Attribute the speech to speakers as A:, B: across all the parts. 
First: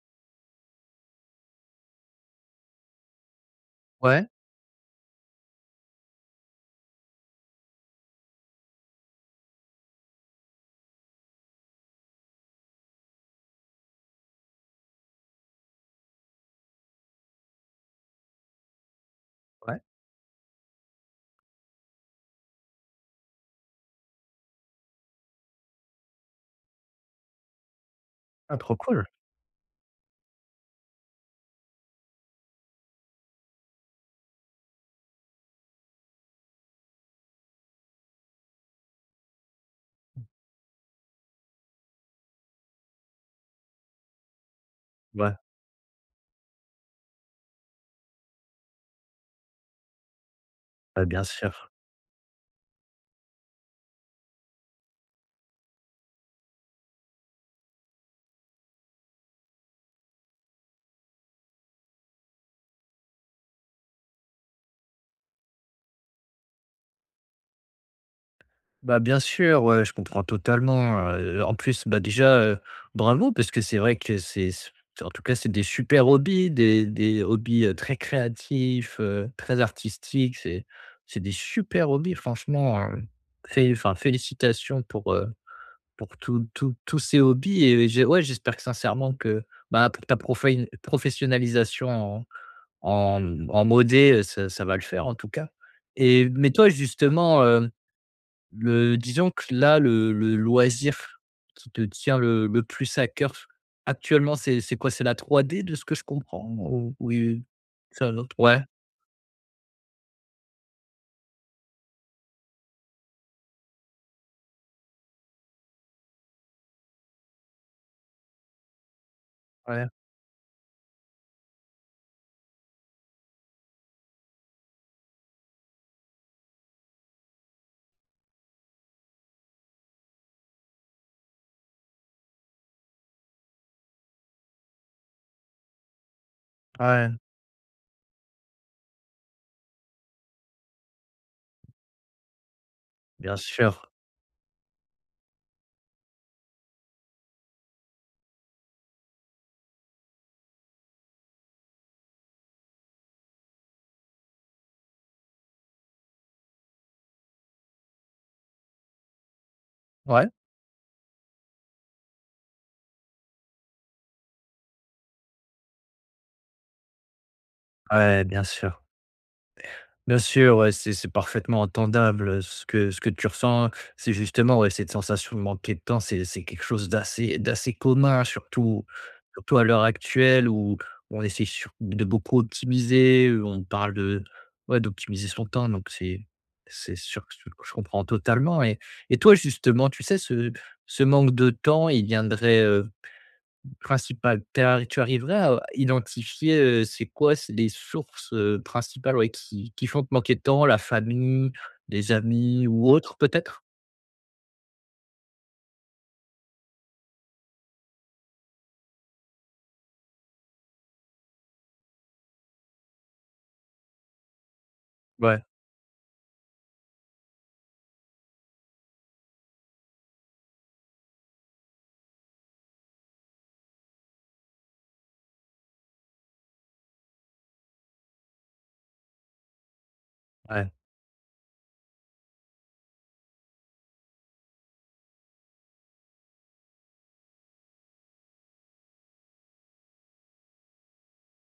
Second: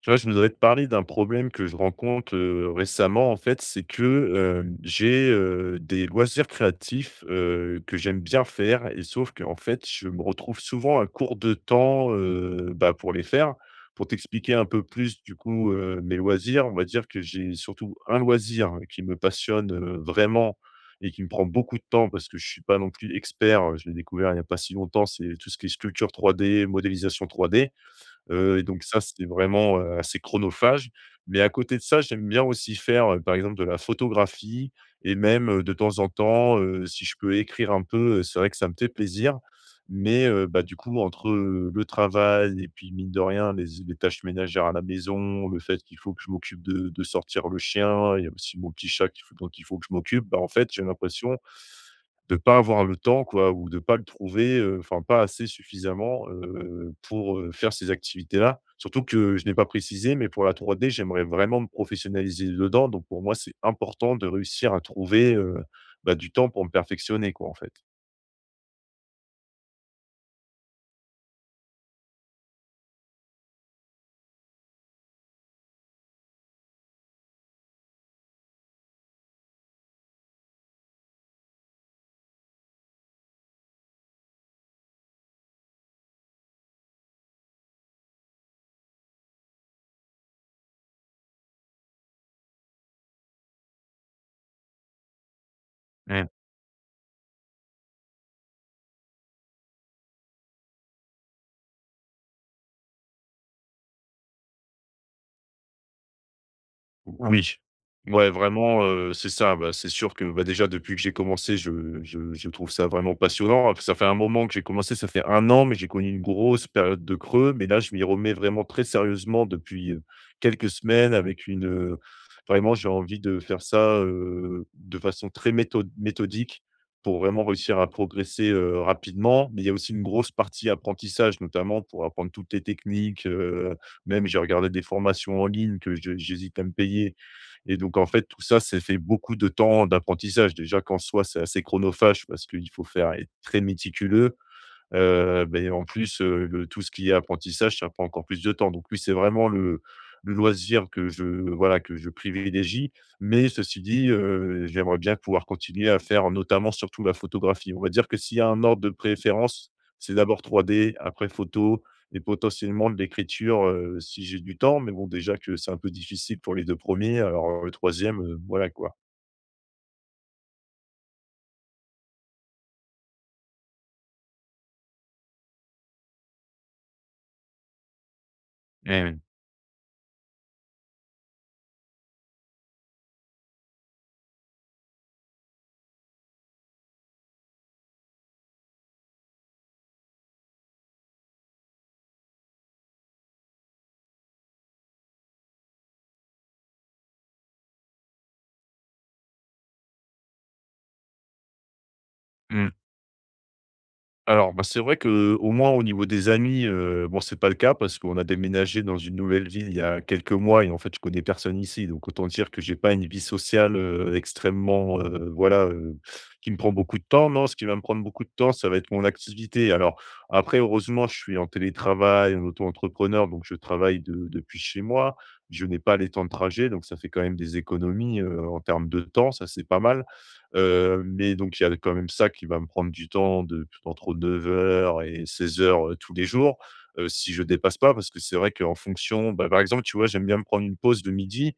A: Tu vois, je voudrais te parler d'un problème que je rencontre, récemment en fait, c'est
B: Ouais,
A: que, j'ai, des loisirs créatifs, que j'aime bien faire et sauf que en fait, je me retrouve souvent à court de temps, bah, pour les faire. Pour t'expliquer un peu plus du coup, mes loisirs, on va dire que j'ai surtout un loisir qui me passionne,
B: ouais.
A: vraiment et qui me prend beaucoup de temps parce que je suis pas non plus expert, je l'ai découvert il n'y a pas si longtemps, c'est tout ce qui est sculpture trois d modélisation trois d.
B: Ah
A: Et
B: trop
A: donc ça,
B: cool.
A: c'est vraiment, assez chronophage. Mais à côté de ça, j'aime bien aussi faire, par exemple, de la photographie et même, de temps en temps, si je peux écrire un peu, c'est vrai que ça me fait plaisir. Mais, bah, du coup, entre, le travail et puis mine de rien, les tâches ménagères à la
B: Ouais,
A: maison, le fait qu'il faut que je m'occupe de sortir le chien, il y a aussi mon petit chat qu'il faut dont il faut que je m'occupe, bah, en fait, j'ai
B: bah, bien
A: l'impression
B: sûr.
A: de pas avoir le temps quoi ou de pas le trouver, enfin pas assez suffisamment, pour, faire ces activités-là. Surtout que je n'ai pas précisé, mais pour la 3D, j'aimerais vraiment me professionnaliser dedans. Donc pour moi, c'est important de réussir à trouver, bah, du temps pour me perfectionner quoi, en fait.
B: Bah, bien sûr, ouais, je comprends totalement, en plus, bah, déjà, bravo parce que c'est vrai que c'est c en tout cas, c'est des super hobbies, des hobbies, très créatifs, très artistiques. C'est des super hobbies franchement, fé enfin félicitations pour tout tous ces hobbies et j'ai ouais, j'espère que sincèrement que, bah, pour ta profé professionnalisation en en ça va le faire en tout cas. Et
A: Ouais.
B: mais toi justement, le disons que là le loisir qui te tient le plus à cœur actuellement, c'est quoi? C'est la trois d de ce que je comprends? Ou oui,
A: Oui.
B: c'est un
A: Ouais,
B: autre? Ouais,
A: vraiment, c'est ça. Bah, c'est sûr que, bah, déjà depuis que j'ai commencé, je trouve ça vraiment passionnant. Ça fait un moment que j'ai commencé, ça fait un an, mais j'ai connu une grosse période de creux. Mais là, je m'y remets vraiment très sérieusement
B: ouais,
A: depuis, quelques semaines avec une, vraiment j'ai envie de faire ça, de façon très méthodique pour vraiment réussir à progresser, rapidement. Mais il y a aussi une grosse partie apprentissage, notamment pour apprendre toutes les techniques, même j'ai regardé des formations en ligne que je j'hésite à me
B: ouais,
A: payer et donc en fait, tout ça, ça fait beaucoup de temps d'apprentissage. Déjà qu'en soi, c'est assez chronophage parce qu'il faut faire être
B: bien
A: très
B: sûr.
A: méticuleux. Beh, en plus, le tout ce qui est apprentissage, ça prend encore plus de temps. Donc oui, c'est vraiment le loisir que je voilà, que je privilégie. Mais ceci dit, j'aimerais bien pouvoir continuer à faire notamment surtout la photographie. On va dire que s'il y a un ordre de préférence, c'est
B: Ouais,
A: d'abord 3D, après photo et potentiellement de l'écriture, si j'ai du temps. Mais bon, déjà que c'est un peu difficile pour les 2 premiers, alors le troisième
B: ouais,
A: e
B: bien
A: voilà
B: sûr.
A: quoi.
B: Bien sûr, ouais, c'est parfaitement entendable, ce que tu ressens. C'est justement, ouais, cette sensation de manquer de temps, c'est quelque chose d'assez commun, surtout
A: Eh oui.
B: surtout à l'heure actuelle où on essaie sur de beaucoup optimiser, on parle de ouais, d'optimiser son temps, donc c'est sûr que je comprends totalement. Et toi, justement, tu sais, ce manque de temps, il viendrait, principal. Tu arriverais à identifier, c'est quoi c'est les sources, principales, ouais, qui font te manquer de temps? La famille, les amis
A: Mmh.
B: ou autre peut-être?
A: Alors, bah, c'est vrai que au moins au niveau des amis, bon, c'est pas le cas parce qu'on a déménagé dans une nouvelle ville il y a quelques mois et en fait, je connais personne ici. Donc autant dire que j'ai pas une vie sociale, extrêmement,
B: Ouais,
A: voilà, qui me prend beaucoup de temps. Non, ce qui va me prendre beaucoup de temps, ça va être mon activité. Alors après, heureusement, je suis en télétravail, en auto-entrepreneur, donc je travaille de depuis chez moi. Je n'ai pas les temps de trajet, donc ça fait quand même des économies, en termes de temps, ça, c'est pas mal.
B: ouais,
A: Mais donc il y a quand même ça qui va me prendre du temps de entre 9 heures et 16:00, tous les jours, si je dépasse pas. Parce que c'est vrai qu'en fonction bah, par exemple, tu vois, j'aime bien me prendre une pause de midi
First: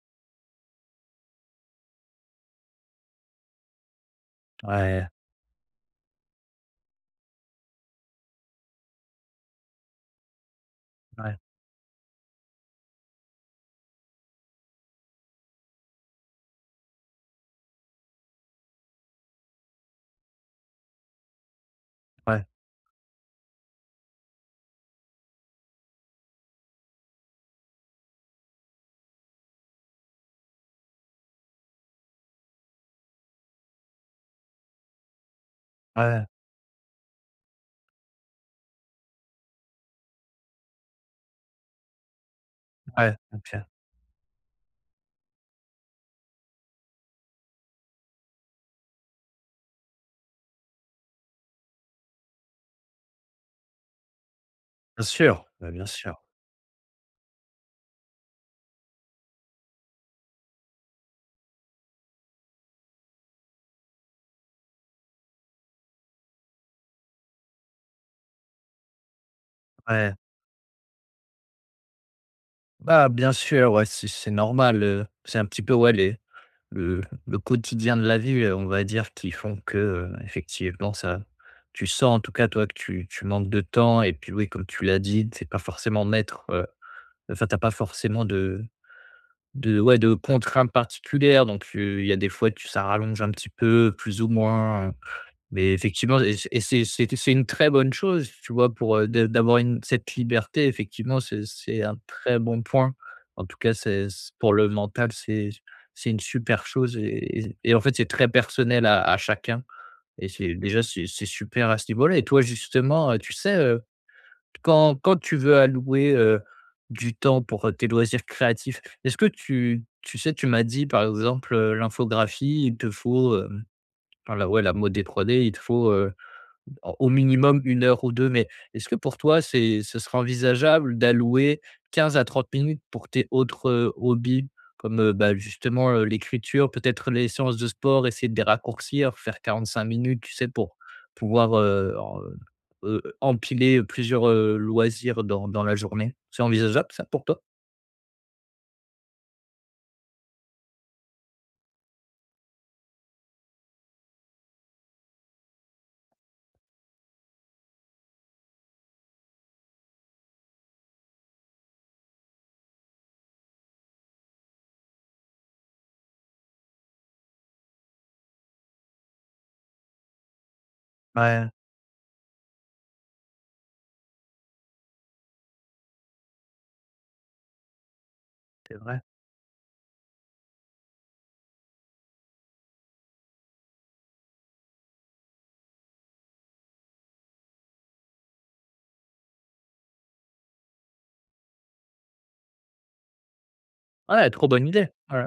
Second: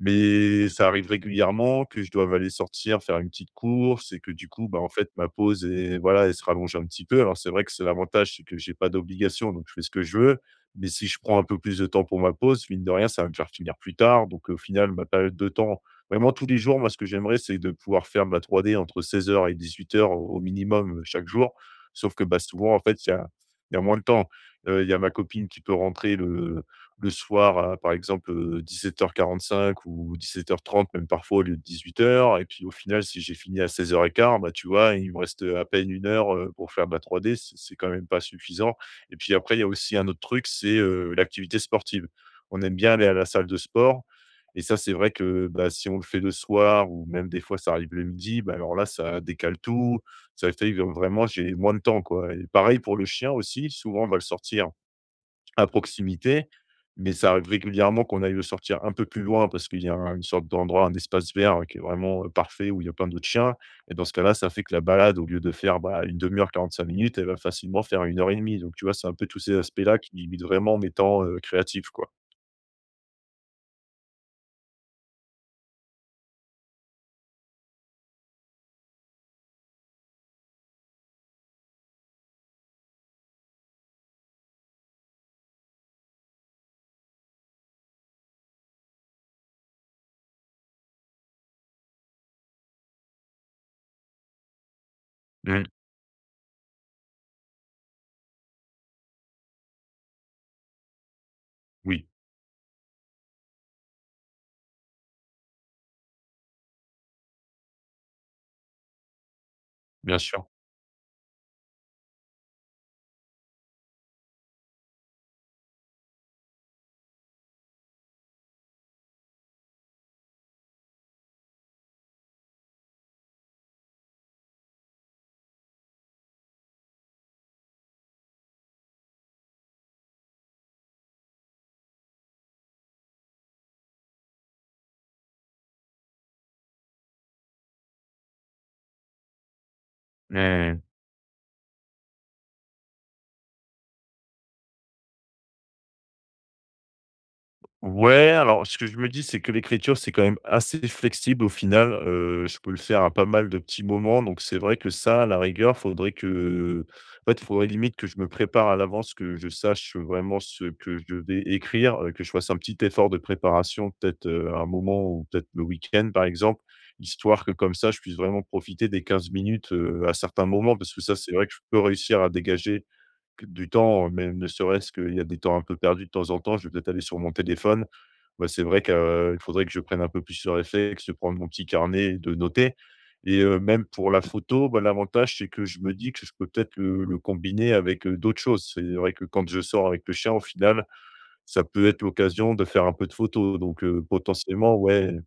A: mais ça arrive régulièrement que je doive aller sortir, faire une petite course et que du coup, bah, en
B: ouais,
A: fait, ma pause est voilà, elle se rallonge un petit peu. Alors c'est vrai que c'est l'avantage, c'est que j'ai pas d'obligation, donc je fais ce que je veux. Mais si je
B: ouais,
A: prends un peu plus de temps pour ma pause, mine de rien, ça va me faire finir plus tard. Donc au final, ma période de temps vraiment tous les jours, moi, ce que j'aimerais, c'est de pouvoir faire ma 3D entre 16 heures et 18:00 au minimum, chaque jour. Sauf que, bah,
B: ouais,
A: souvent, en fait, il y a moins de temps. Il y a ma copine qui peut rentrer le soir à, par exemple, 17:45 ou 17:30, même parfois au lieu de 18 heures. Et puis au final, si j'ai fini à 16:15, bah, tu vois, il me reste, à peine une
B: ouais,
A: heure, pour faire ma 3D, c'est quand même pas suffisant et puis après, il y a aussi un autre truc, c'est, l'activité sportive. On aime bien aller à
B: ouais,
A: la salle
B: OK.
A: de sport et ça, c'est vrai que, bah, si on le fait le soir ou même des fois ça arrive le midi, bah, alors là, ça décale tout. Ça fait que vraiment j'ai moins de temps, quoi et pareil pour le chien aussi, souvent on va le sortir
B: Bien sûr,
A: à
B: bah, bien sûr.
A: proximité, mais ça arrive régulièrement qu'on aille le sortir un peu plus loin parce qu'il y a un une sorte d'endroit, un espace vert hein, qui est vraiment, parfait où il y a plein d'autres chiens et dans ce cas-là, ça fait que la balade au lieu de faire, bah, 1/2 heure, 5 minutes, elle va facilement faire une heure et demie donc tu vois, c'est un peu tous ces aspects-là
B: Ouais.
A: qui limitent vraiment mes temps, créatifs, quoi.
B: Bah, bien sûr, ouais, c'est normal, c'est un petit peu, ouais, les le quotidien de la vie, on va dire, qui font que, effectivement ça tu sens en tout cas toi que tu manques de temps et puis oui, comme tu l'as dit, c'est pas forcément maître. Enfin, t'as pas forcément de ouais, de contraintes particulières donc il y a des fois tu ça rallonge un petit peu, plus ou moins,
A: Mmh,
B: mais effectivement. Et c'est une très bonne chose, tu vois? Pour, de d'avoir une cette liberté effectivement, c'est un
A: oui,
B: très bon point. En tout cas, c'est c pour le mental, c'est une super chose. Et en fait, c'est très personnel à chacun
A: bien
B: et
A: sûr.
B: c'est déjà, c'est super à ce niveau-là. Et toi justement, tu sais, quand tu veux allouer, du temps pour, tes loisirs créatifs, est-ce que tu sais, tu m'as dit, par exemple, l'infographie, il te faut, enfin, la ouais, la modé 3D, il te faut, en au minimum une heure ou 2. Mais est-ce que pour toi, c'est ce serait envisageable d'allouer 15 à 30 minutes pour tes autres, hobbies? Comme, bah, justement, l'écriture, peut-être les séances de sport, essayer de les raccourcir, faire 45 minutes, tu
A: Ouais, ouais,
B: sais, pour
A: ouais.
B: pouvoir, empiler plusieurs, loisirs dans la journée? C'est envisageable ça pour toi?
A: Ouais, alors ce que je me dis, c'est que l'écriture, c'est quand même assez flexible au final. Je peux le faire à pas mal de petits moments, donc c'est vrai que ça, à la rigueur, faudrait que en fait, il faudrait limite que je me prépare à l'avance, que je sache vraiment ce que je vais écrire, que je fasse un petit effort de préparation, peut-être, à un moment ou peut-être le week-end, par exemple, histoire que comme ça, je puisse vraiment profiter des 15 minutes, à certains moments. Parce que ça, c'est vrai
B: Ouais,
A: que je peux réussir à dégager du temps, même ne serait-ce qu'il y a des temps un peu perdus de temps en temps, je vais peut-être aller sur mon téléphone. Bah, c'est
B: c'est
A: vrai
B: vrai.
A: qu'il faudrait que je prenne un peu plus de réflexe, de prendre mon petit carnet et de noter et même pour la photo, bah, l'avantage, c'est que je me dis que je peux peut-être le combiner avec, d'autres choses. C'est vrai que quand je sors avec le chien, au final, ça peut être l'occasion de faire un peu de photos donc
B: Ouais, trop bonne
A: potentiellement,
B: idée!
A: ouais
B: Ouais.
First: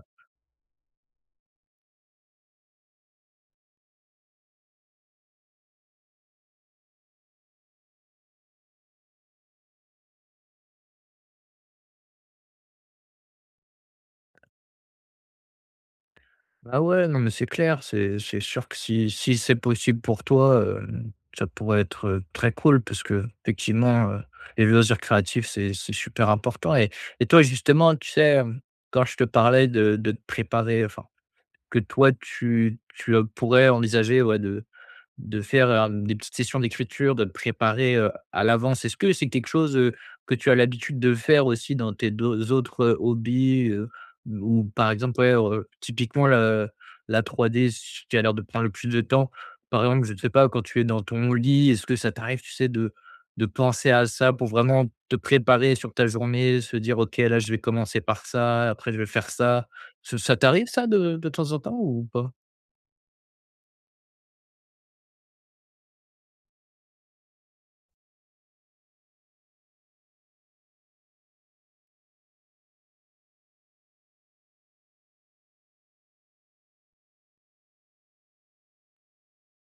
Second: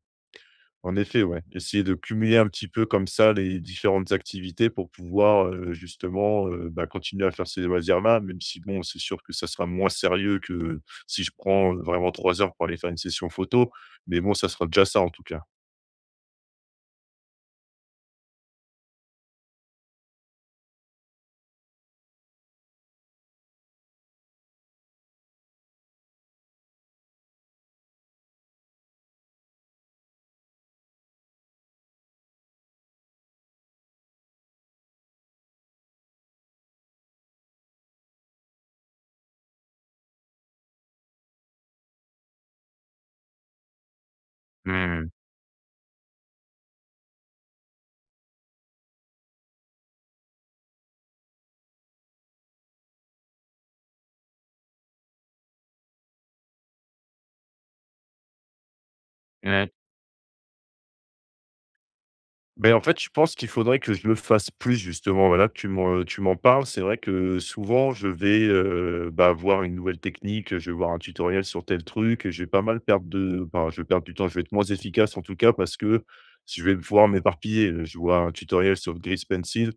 A: en effet, ouais. Essayer de cumuler un petit peu comme ça les différentes activités pour pouvoir, justement, bah, continuer à faire ces loisirs-là, même si bon, c'est sûr que ça sera moins sérieux que si je prends, vraiment 3 heures pour aller faire une session photo, mais bon, ça sera déjà ça en tout cas.
B: Ah ouais, non, mais c'est clair, c'est sûr que si c'est possible pour toi, ça pourrait être, très cool parce qu'effectivement, les loisirs créatifs, c'est super important. Et toi, justement, tu sais, quand je te parlais de te préparer, enfin, que toi, tu pourrais envisager, ouais, de faire, des petites sessions d'écriture, de te préparer, à l'avance. Est-ce que c'est quelque chose, que tu as l'habitude de faire aussi dans tes deux autres, hobbies, ou par
A: Mmh.
B: exemple, ouais, typiquement la 3D ce qui a l'air de prendre le plus de temps? Par exemple, je ne sais pas, quand tu es dans ton lit, est-ce que ça t'arrive, tu sais, de penser à ça pour vraiment te préparer sur ta journée, se dire: «OK, là, je vais commencer par ça, après je vais faire ça».
A: Ouais.
B: Ce ça t'arrive ça de temps en temps ou pas?
A: Ben en fait, je pense qu'il faudrait que je le fasse plus justement, voilà, tu m'en parles. C'est vrai que souvent je vais, bah, voir une nouvelle technique, je vais voir un tutoriel sur tel truc, et je vais pas mal perdre de enfin, je vais perdre du temps, je vais être moins efficace en tout cas parce que je vais pouvoir m'éparpiller. Je vois un tutoriel sur le Grease Pencil,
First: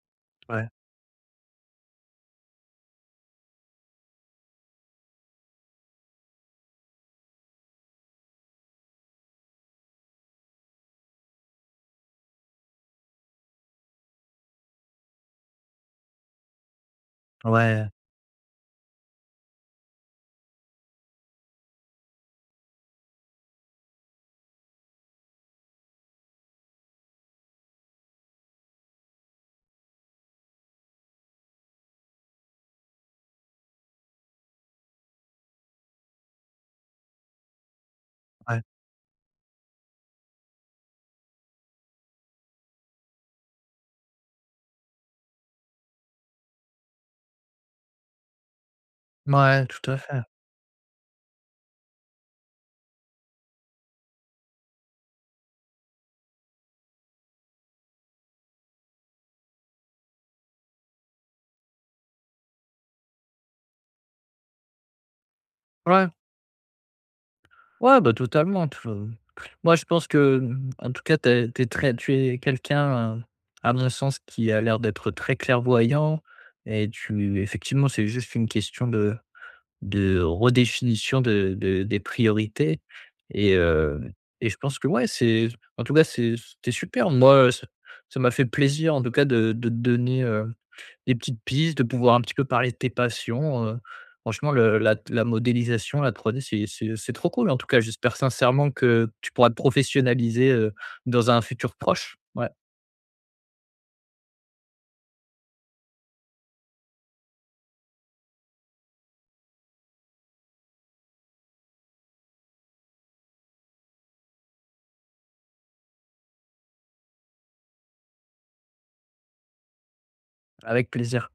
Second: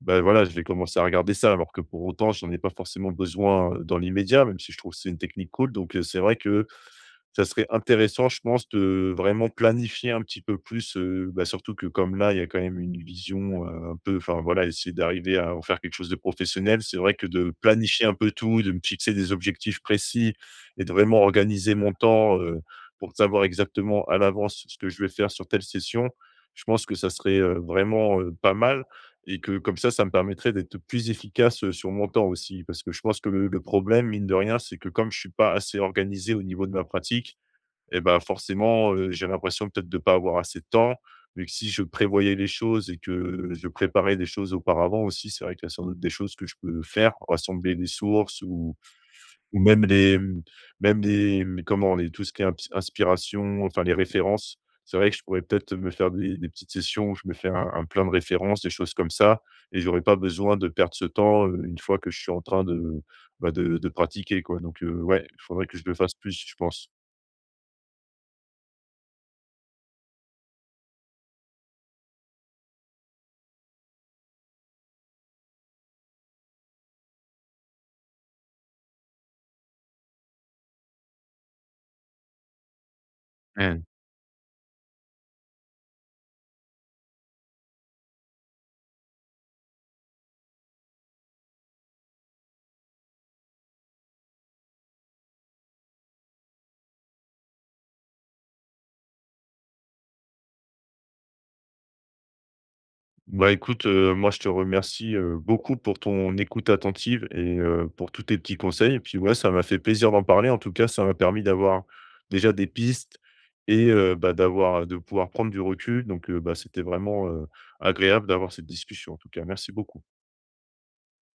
A: ben voilà, je vais
B: Ouais.
A: commencer à regarder ça alors que pour autant je n'en ai pas forcément besoin, dans l'immédiat, même si je trouve que c'est une technique cool donc c'est vrai que ça serait intéressant, je pense, de vraiment planifier un petit peu plus, bah, surtout que comme là, il y a quand même une vision, un peu enfin voilà, essayer d'arriver à en faire quelque chose de professionnel. C'est vrai que de
B: Ouais,
A: planifier un peu tout, de me fixer des objectifs précis et de vraiment organiser mon temps, pour savoir exactement à l'avance ce que je vais faire sur telle session. Je pense que ça serait, vraiment, pas mal et que comme ça me permettrait d'être plus efficace, sur mon temps aussi. Parce que je pense que le problème, mine de rien, c'est que comme je suis pas assez organisé au niveau de ma pratique, et ben
B: ouais.
A: forcément, j'ai l'impression peut-être de ne pas avoir assez de temps, mais que si je prévoyais les choses et que je préparais des choses auparavant aussi, c'est vrai qu'il y a sans doute des choses que je peux faire, rassembler des sources ou
B: Mouais,
A: même
B: tout à
A: les
B: fait.
A: même les comment? Les tout ce qui est imps inspiration, enfin les références. C'est vrai que je pourrais peut-être me faire des petites sessions où je me fais un plein de références, des choses comme ça et j'aurais pas besoin de perdre ce temps, une fois que je suis en train de, bah, de pratiquer quoi, donc ouais, il faudrait que je le
B: Ouais,
A: fasse plus, je pense.
B: ouais, bah, totalement, tu vois? Moi, je pense que, mmh, en tout cas, t'es es très tu es quelqu'un, à mon sens, qui a l'air d'être très clairvoyant. Et tu effectivement, c'est juste une question de redéfinition de des priorités. Et heu et je pense que, ouais, c'est en tout cas, c'est c'était super. Moi, ça m'a fait plaisir, en tout cas, de te donner, des petites pistes, de pouvoir un petit peu parler de tes passions, franchement le la modélisation, la 3D, c'est trop cool en tout cas. J'espère sincèrement que tu pourras te professionnaliser, dans un futur proche. Ouais,
A: Bah, écoute, moi, je te remercie, beaucoup pour ton écoute attentive et pour tous tes petits conseils et puis, ouais, ça m'a fait plaisir d'en parler. En tout cas, ça m'a permis d'avoir déjà des pistes et bah, d'avoir de pouvoir prendre du recul donc bah, c'était vraiment, agréable d'avoir cette discussion en tout cas. Merci beaucoup.
B: avec plaisir.